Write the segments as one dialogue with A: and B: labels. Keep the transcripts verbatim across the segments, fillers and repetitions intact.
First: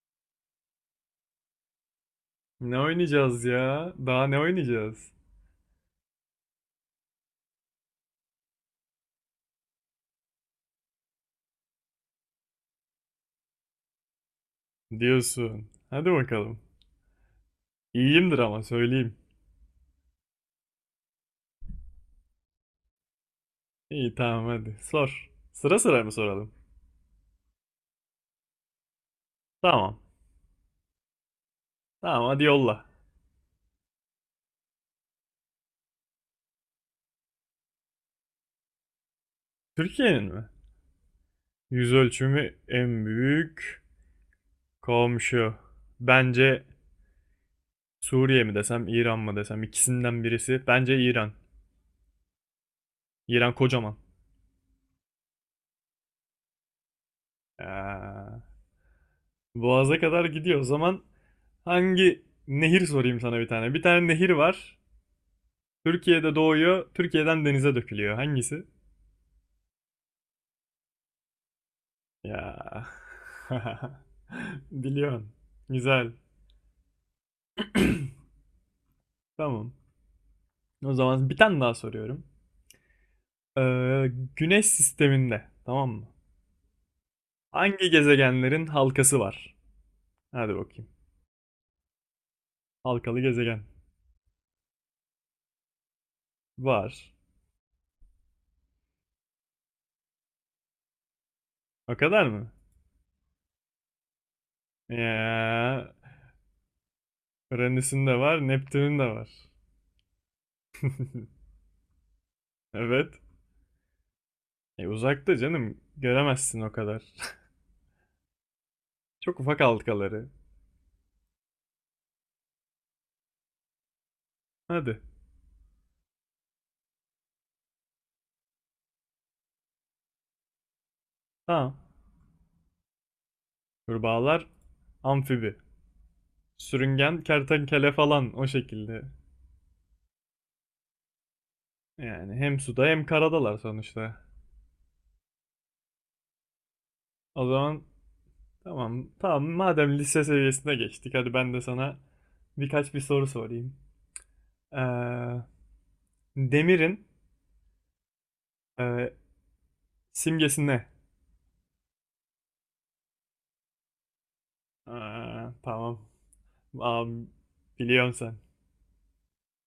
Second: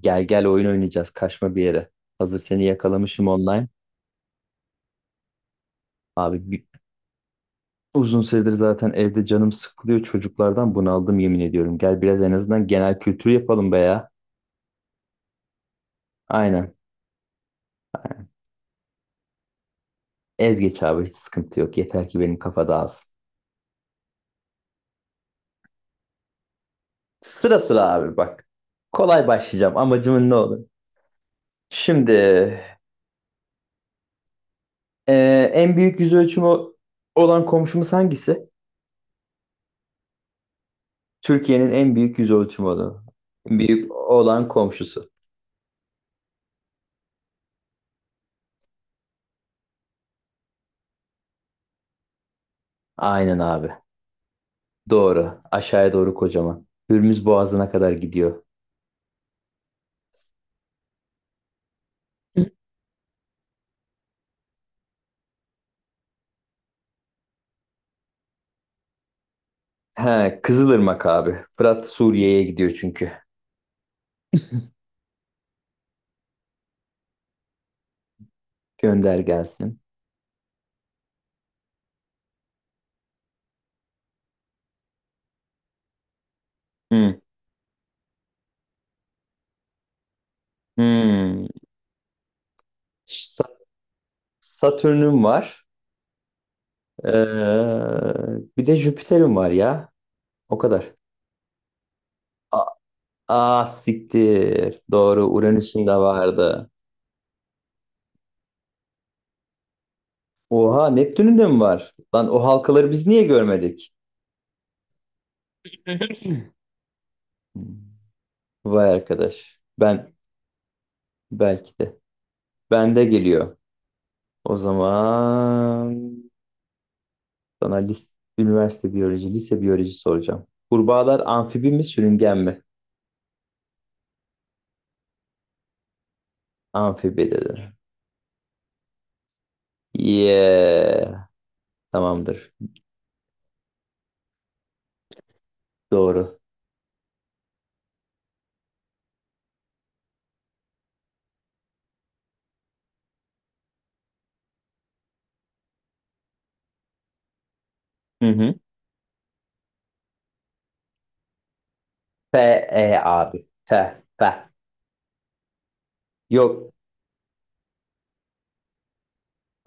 A: Gel gel oyun oynayacağız. Kaçma bir yere. Hazır seni
B: Ne
A: yakalamışım
B: oynayacağız
A: online.
B: ya? Daha ne oynayacağız?
A: Abi bir- Uzun süredir zaten evde canım sıkılıyor. Çocuklardan bunaldım yemin ediyorum. Gel biraz en azından genel kültür yapalım be ya.
B: Diyorsun. Hadi bakalım.
A: Aynen.
B: İyiyimdir ama söyleyeyim.
A: Ez geç abi hiç sıkıntı yok. Yeter ki benim kafa dağılsın.
B: İyi tamam hadi sor. Sıra sıra mı soralım?
A: Sıra sıra abi bak. Kolay başlayacağım.
B: Tamam.
A: Amacımın ne olur? Şimdi
B: Tamam hadi yolla.
A: e, en büyük yüz ölçümü olan komşumuz hangisi?
B: Türkiye'nin mi?
A: Türkiye'nin en
B: Yüz
A: büyük yüz
B: ölçümü
A: ölçümü olan.
B: en büyük
A: Büyük olan komşusu.
B: komşu. Bence Suriye mi desem İran mı desem ikisinden birisi. Bence İran.
A: Aynen
B: İran
A: abi.
B: kocaman.
A: Doğru. Aşağıya doğru kocaman. Hürmüz
B: Ee,
A: Boğazı'na kadar gidiyor.
B: Boğaz'a kadar gidiyor. O zaman hangi nehir sorayım sana bir tane. Bir tane nehir var. Türkiye'de doğuyor, Türkiye'den denize dökülüyor. Hangisi?
A: He, Kızılırmak abi. Fırat Suriye'ye
B: Ya.
A: gidiyor çünkü.
B: Biliyorsun. Güzel.
A: Gönder
B: Tamam.
A: gelsin.
B: O zaman bir tane daha soruyorum. Ee, Güneş sisteminde, tamam mı?
A: Hmm.
B: Hangi gezegenlerin halkası var? Hadi bakayım.
A: Hmm.
B: Halkalı
A: Sa-
B: gezegen.
A: Satürn'üm var.
B: Var.
A: Ee, Bir de Jüpiter'im var ya. O kadar.
B: O kadar mı?
A: A Aa, siktir. Doğru. Uranüs'ün
B: Ya.
A: de vardı.
B: Uranüs'ün de var, Neptün'ün de var.
A: Oha Neptün'ün de mi var? Lan o halkaları biz
B: Evet.
A: niye görmedik?
B: E uzakta canım. Göremezsin o kadar.
A: Hmm. Vay
B: Çok
A: arkadaş.
B: ufak
A: Ben
B: halkaları.
A: belki de. Bende geliyor. O
B: Hadi.
A: zaman sana lis- üniversite biyoloji, lise biyoloji soracağım. Kurbağalar amfibi
B: Tamam.
A: mi, sürüngen mi?
B: Kurbağalar amfibi. Sürüngen
A: Amfibi dedi.
B: kertenkele falan o şekilde.
A: Yeah.
B: Yani
A: Tamamdır.
B: hem suda hem karadalar sonuçta.
A: Doğru.
B: O zaman tamam tamam madem lise seviyesine geçtik hadi ben de sana birkaç bir soru sorayım. Ee, demirin
A: Hı hı.
B: e, simgesi ne?
A: F, E abi. F, F.
B: Aa, tamam.
A: Yok.
B: Aa, biliyorsun sen.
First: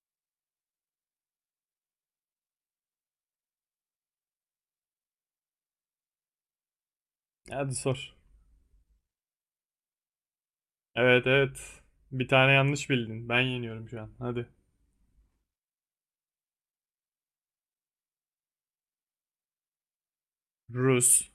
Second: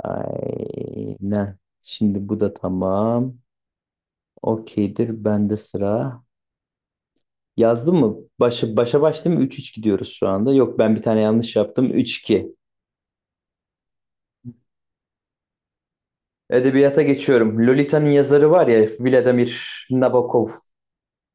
A: Aynen. Şimdi bu da tamam. Okeydir. Bende sıra.
B: Hadi
A: Yazdım mı?
B: sor.
A: Başa, başa baş değil mi? üç üç gidiyoruz şu anda. Yok ben bir tane
B: Evet
A: yanlış
B: evet.
A: yaptım. Üç
B: Bir tane
A: iki.
B: yanlış bildin. Ben yeniyorum şu an. Hadi.
A: Edebiyata geçiyorum. Lolita'nın yazarı var ya Vladimir Nabokov.
B: Rus.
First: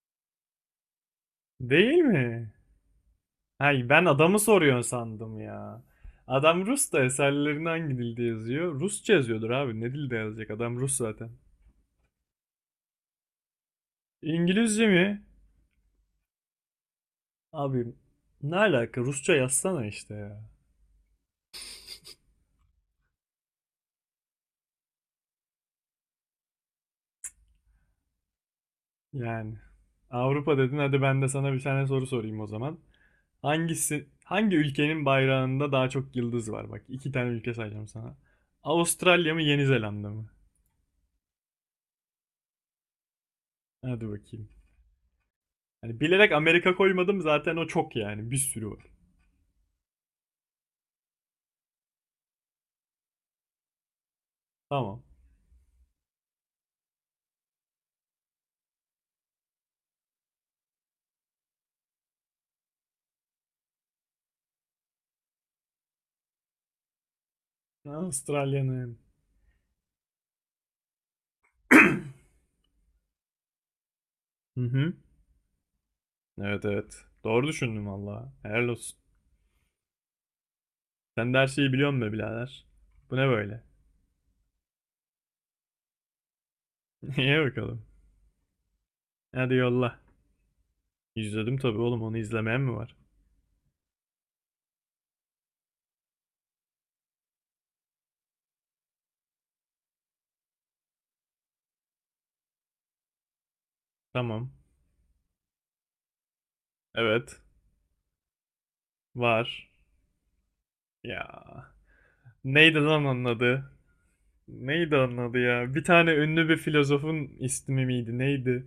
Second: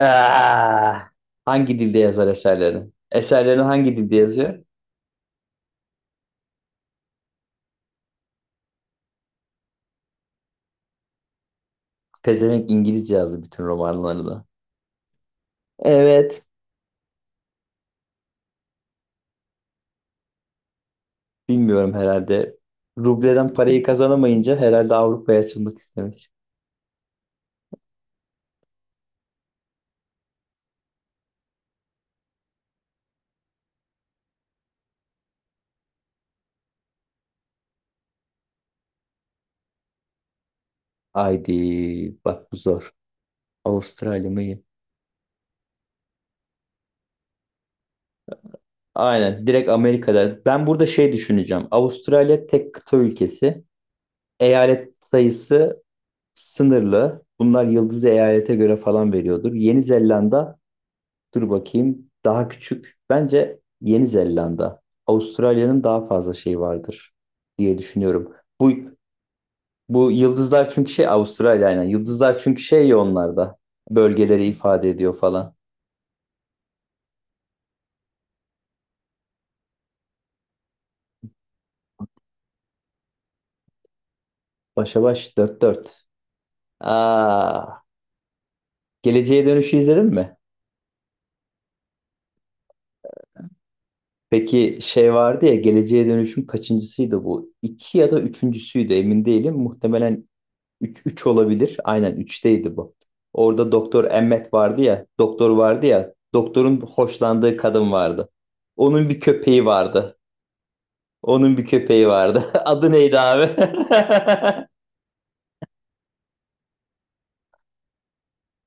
A: Aa, hangi dilde
B: Değil
A: yazar
B: mi?
A: eserlerini? Eserlerini
B: Hayır
A: hangi
B: ben
A: dilde
B: adamı
A: yazıyor?
B: soruyorsun sandım ya. Adam Rus da eserlerinde hangi dilde yazıyor? Rusça yazıyordur abi. Ne dilde yazacak? Adam Rus zaten.
A: Pezevenk İngilizce yazdı bütün romanlarını.
B: İngilizce mi?
A: Evet.
B: Abi ne alaka? Rusça yazsana işte ya.
A: Bilmiyorum herhalde. Rubleden parayı kazanamayınca herhalde Avrupa'ya açılmak istemiş.
B: Yani Avrupa dedin hadi ben de sana bir tane soru sorayım o zaman. Hangisi, hangi ülkenin bayrağında daha çok yıldız var? Bak iki tane ülke sayacağım sana. Avustralya mı Yeni Zelanda mı?
A: Haydi bak bu zor.
B: Hadi
A: Avustralya
B: bakayım.
A: mı?
B: Hani bilerek Amerika koymadım zaten o çok yani bir sürü var.
A: Aynen direkt Amerika'da. Ben burada şey düşüneceğim. Avustralya tek kıta ülkesi. Eyalet
B: Tamam.
A: sayısı sınırlı. Bunlar yıldız eyalete göre falan veriyordur. Yeni Zelanda, dur bakayım, daha küçük. Bence Yeni Zelanda. Avustralya'nın daha fazla şeyi vardır diye düşünüyorum. Bu
B: Avustralya'nın.
A: bu yıldızlar çünkü şey Avustralya aynen. Yıldızlar çünkü şey ya onlarda. Bölgeleri
B: Hı
A: ifade
B: hı.
A: ediyor falan.
B: Evet evet. Doğru düşündüm valla. Helal olsun. Sen de her şeyi biliyorsun be birader. Bu ne böyle?
A: Başa baş dört dört.
B: Niye
A: Aa,
B: bakalım?
A: Geleceğe
B: Hadi
A: Dönüş'ü
B: yolla.
A: izledin mi?
B: İzledim tabii oğlum onu izlemeyen mi var?
A: Peki şey vardı ya Geleceğe Dönüş'ün kaçıncısıydı bu? İki ya da üçüncüsüydü emin değilim. Muhtemelen üç olabilir. Aynen üçteydi bu. Orada Doktor
B: Tamam.
A: Emmet vardı ya. Doktor vardı ya. Doktorun
B: Evet.
A: hoşlandığı kadın vardı. Onun bir köpeği
B: Var.
A: vardı. Onun bir
B: Ya.
A: köpeği vardı.
B: Neydi
A: Adı
B: lan
A: neydi
B: onun
A: abi?
B: adı? Neydi onun adı ya? Bir tane ünlü bir filozofun ismi miydi? Neydi?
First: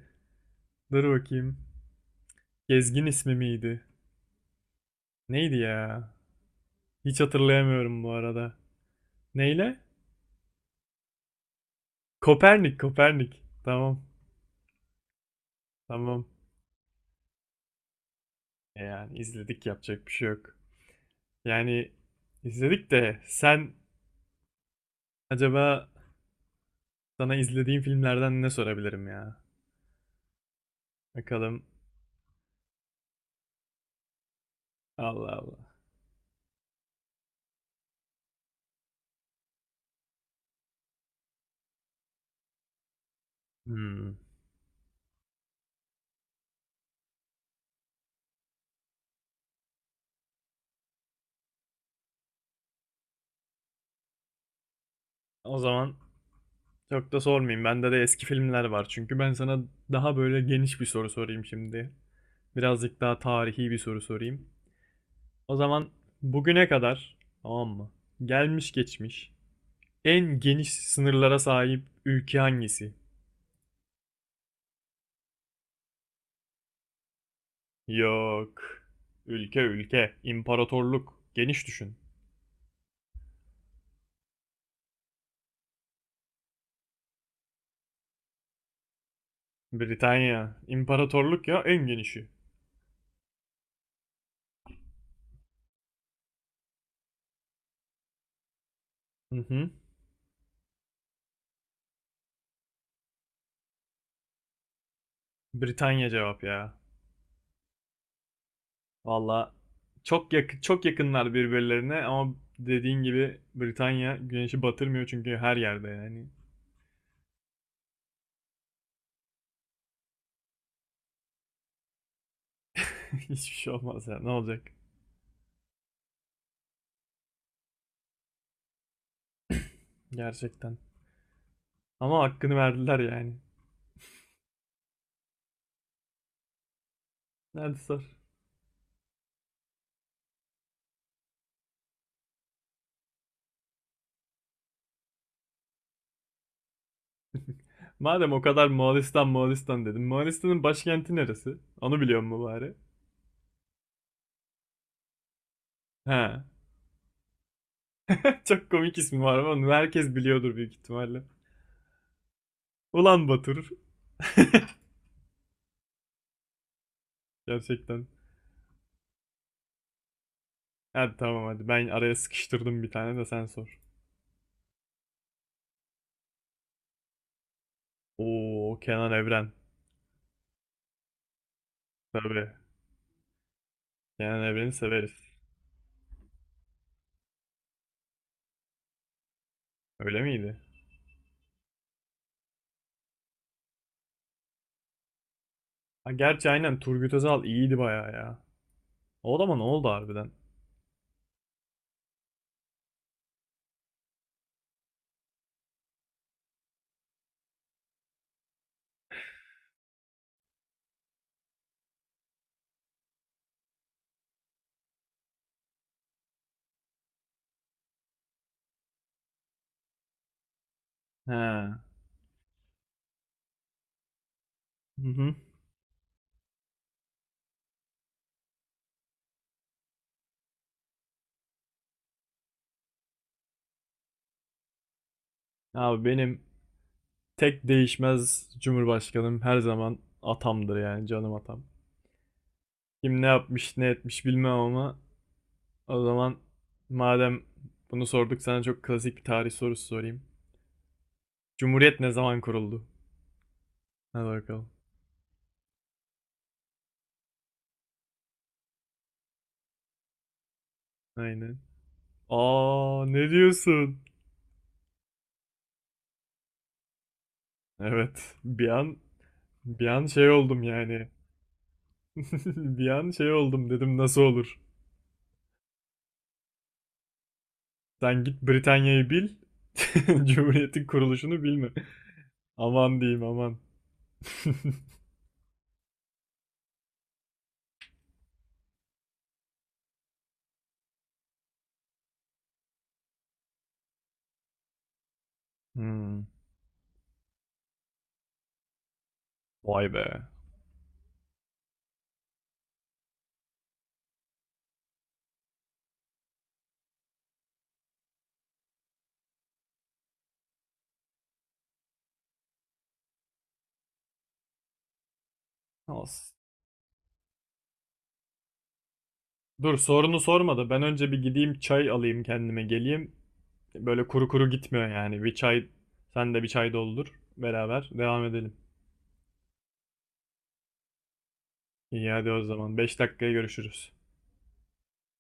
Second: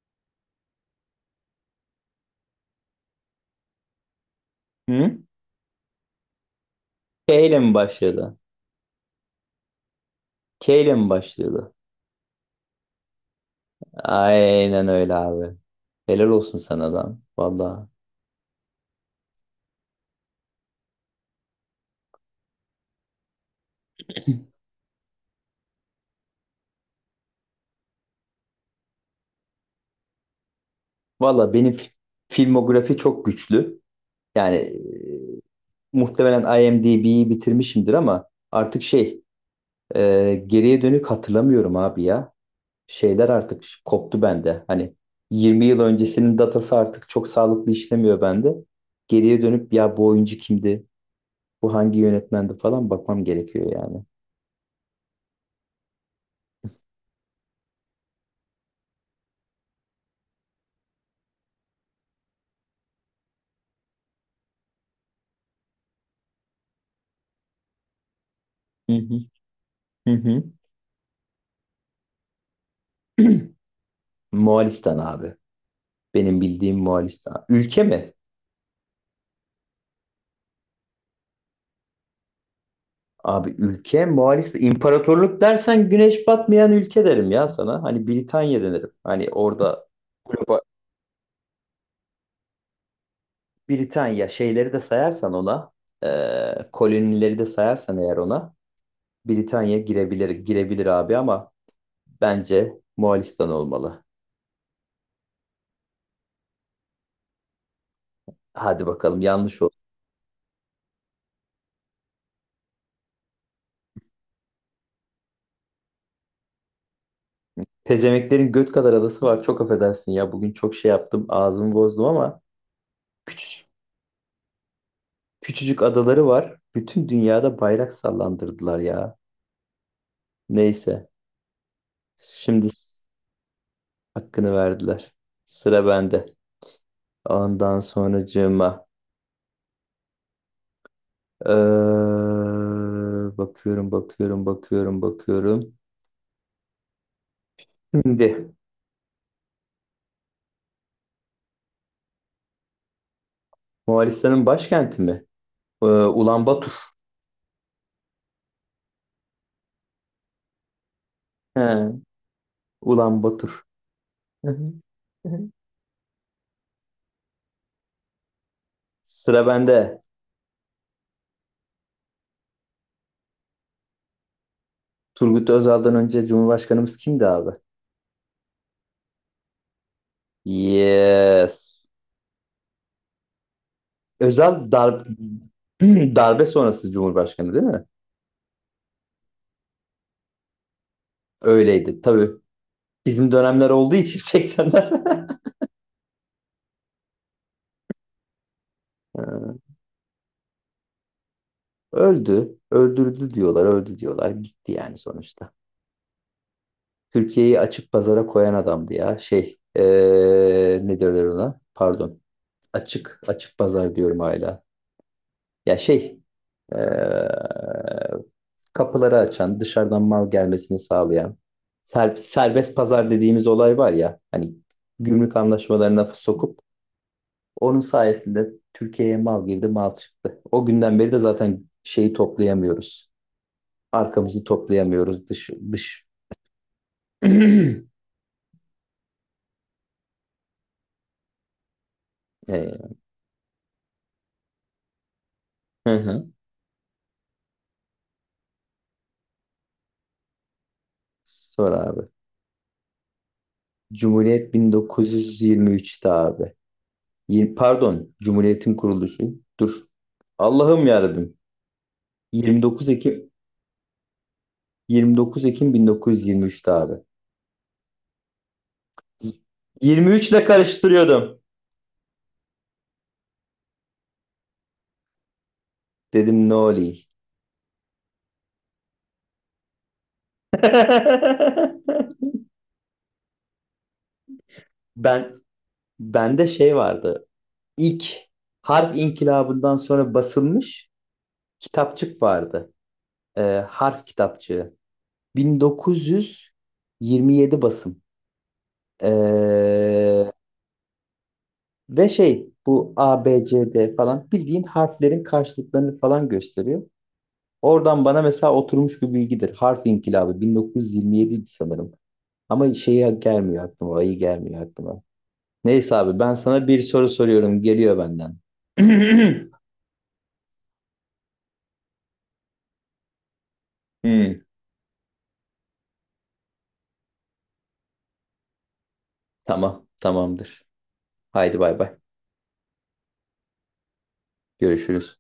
B: Dur bakayım. Gezgin ismi miydi?
A: Hı?
B: Neydi ya? Hiç
A: K ile mi
B: hatırlayamıyorum bu
A: başladı?
B: arada. Neyle?
A: K ile mi başladı?
B: Kopernik, Kopernik. Tamam,
A: Aynen öyle abi.
B: tamam.
A: Helal olsun sana lan. Valla.
B: E yani izledik yapacak bir şey yok. Yani izledik de sen acaba sana izlediğim filmlerden ne sorabilirim ya?
A: Valla
B: Bakalım.
A: benim fi- filmografi çok güçlü. Yani e,
B: Allah Allah.
A: muhtemelen I M D B'yi bitirmişimdir, ama artık şey. Ee, geriye dönük hatırlamıyorum abi ya. Şeyler artık ş-
B: Hmm.
A: koptu bende. Hani yirmi yıl öncesinin datası artık çok sağlıklı işlemiyor bende. Geriye dönüp ya bu oyuncu kimdi? Bu hangi yönetmendi falan bakmam gerekiyor yani.
B: O zaman çok da sormayayım. Bende de eski filmler var. Çünkü ben sana daha böyle geniş bir soru sorayım şimdi. Birazcık daha tarihi bir soru sorayım. O zaman bugüne kadar tamam mı? Gelmiş
A: Hı hı,
B: geçmiş
A: hı
B: en
A: hı.
B: geniş sınırlara sahip ülke hangisi?
A: Moğolistan abi. Benim bildiğim Moğolistan. Ülke mi?
B: Yok. Ülke ülke, imparatorluk. Geniş düşün.
A: Abi ülke Moğolistan. İmparatorluk dersen güneş batmayan ülke derim ya sana. Hani Britanya denirim. Hani orada
B: Britanya. İmparatorluk ya en genişi.
A: Britanya şeyleri de sayarsan ona, e, kolonileri de sayarsan eğer ona,
B: Hı hı.
A: Britanya girebilir girebilir abi ama bence Moğolistan olmalı.
B: Britanya cevap ya.
A: Hadi bakalım
B: Valla
A: yanlış oldu.
B: çok yak çok yakınlar birbirlerine ama dediğin gibi Britanya güneşi batırmıyor çünkü her yerde yani.
A: Pezemeklerin göt kadar adası var. Çok affedersin ya bugün çok şey yaptım ağzımı bozdum ama
B: Hiçbir
A: küçücük,
B: şey olmaz ya. Ne olacak?
A: küçücük adaları var. Bütün dünyada bayrak sallandırdılar ya.
B: Gerçekten.
A: Neyse
B: Ama hakkını
A: şimdi s-
B: verdiler yani.
A: hakkını verdiler. Sıra bende.
B: nerede
A: Ondan
B: sor.
A: sonracığıma. Ee, bakıyorum, bakıyorum, bakıyorum, bakıyorum.
B: Madem o
A: Şimdi
B: kadar Moğolistan Moğolistan dedim. Moğolistan'ın başkenti neresi? Onu biliyor mu bari?
A: Moğolistan'ın başkenti mi? Ee,
B: He.
A: Ulan Batur.
B: Çok komik ismi var ama onu herkes biliyordur büyük ihtimalle.
A: He, Ulan
B: Ulan
A: Batur.
B: Batur.
A: Hı hı, hı hı.
B: Gerçekten.
A: Sıra bende.
B: Hadi tamam hadi ben araya sıkıştırdım bir tane de sen sor.
A: Turgut Özal'dan önce Cumhurbaşkanımız kimdi abi?
B: Oo, Kenan Evren.
A: Yes.
B: Tabii. Kenan
A: Özal
B: Evren'i
A: dar
B: severiz.
A: darbe sonrası Cumhurbaşkanı değil mi?
B: Öyle miydi?
A: Öyleydi. Tabii bizim dönemler olduğu için seksenler.
B: Ha, gerçi aynen Turgut Özal iyiydi bayağı ya. O da mı ne
A: Ee,
B: oldu harbiden?
A: Öldü. Öldürdü diyorlar. Öldü diyorlar. Gitti yani sonuçta. Türkiye'yi açık pazara koyan adamdı ya. Şey, eee ne derler ona? Pardon. Açık, açık pazar diyorum hala. Ya şey, eee, kapıları açan, dışarıdan mal gelmesini sağlayan,
B: He.
A: ser- serbest pazar dediğimiz olay var ya, hani
B: Hı
A: gümrük
B: hı.
A: anlaşmalarına sokup onun sayesinde Türkiye'ye mal girdi, mal çıktı. O günden beri de zaten şeyi toplayamıyoruz. Arkamızı toplayamıyoruz dış dış.
B: Abi benim tek değişmez Cumhurbaşkanım her zaman atamdır yani canım atam.
A: Eee,
B: Kim ne yapmış ne etmiş bilmem ama.
A: hı
B: O
A: hı.
B: zaman madem bunu sorduk sana çok klasik bir tarih sorusu sorayım.
A: Sor
B: Cumhuriyet
A: abi.
B: ne zaman kuruldu? Hadi
A: Cumhuriyet
B: bakalım.
A: bin dokuz yüz yirmi üçte abi. Yir- Pardon, Cumhuriyet'in kuruluşu. Dur. Allah'ım yarabbim.
B: Aynen.
A: 29
B: Aa,
A: Ekim
B: ne diyorsun?
A: yirmi dokuz Ekim bin dokuz yüz yirmi üçte abi.
B: Evet. Bir an bir an
A: yirmi üç
B: şey
A: ile
B: oldum yani.
A: karıştırıyordum.
B: Bir an şey oldum dedim nasıl olur?
A: Dedim ne olayım.
B: Sen git Britanya'yı bil. Cumhuriyetin kuruluşunu bilme. Aman diyeyim aman.
A: Ben Bende şey vardı. İlk harf inkılabından sonra basılmış kitapçık vardı. Ee, Harf kitapçığı.
B: Hmm,
A: bin dokuz yüz yirmi yedi basım.
B: Vay be.
A: Ee, Ve şey bu A B C D falan bildiğin harflerin karşılıklarını falan gösteriyor. Oradan bana mesela oturmuş bir bilgidir. Harf inkılabı bin dokuz yüz yirmi yedi idi sanırım. Ama şeye gelmiyor aklıma, ayı gelmiyor aklıma. Neyse abi ben
B: Olsun.
A: sana bir soru soruyorum. Geliyor benden.
B: Dur sorunu sormadı. Ben önce bir gideyim çay alayım kendime geleyim. Böyle kuru
A: Hmm,
B: kuru gitmiyor yani. Bir çay sen de bir çay doldur. Beraber devam edelim.
A: tamam, tamamdır. Haydi bay bay.
B: İyi hadi o zaman. Beş dakikaya görüşürüz.
A: Görüşürüz.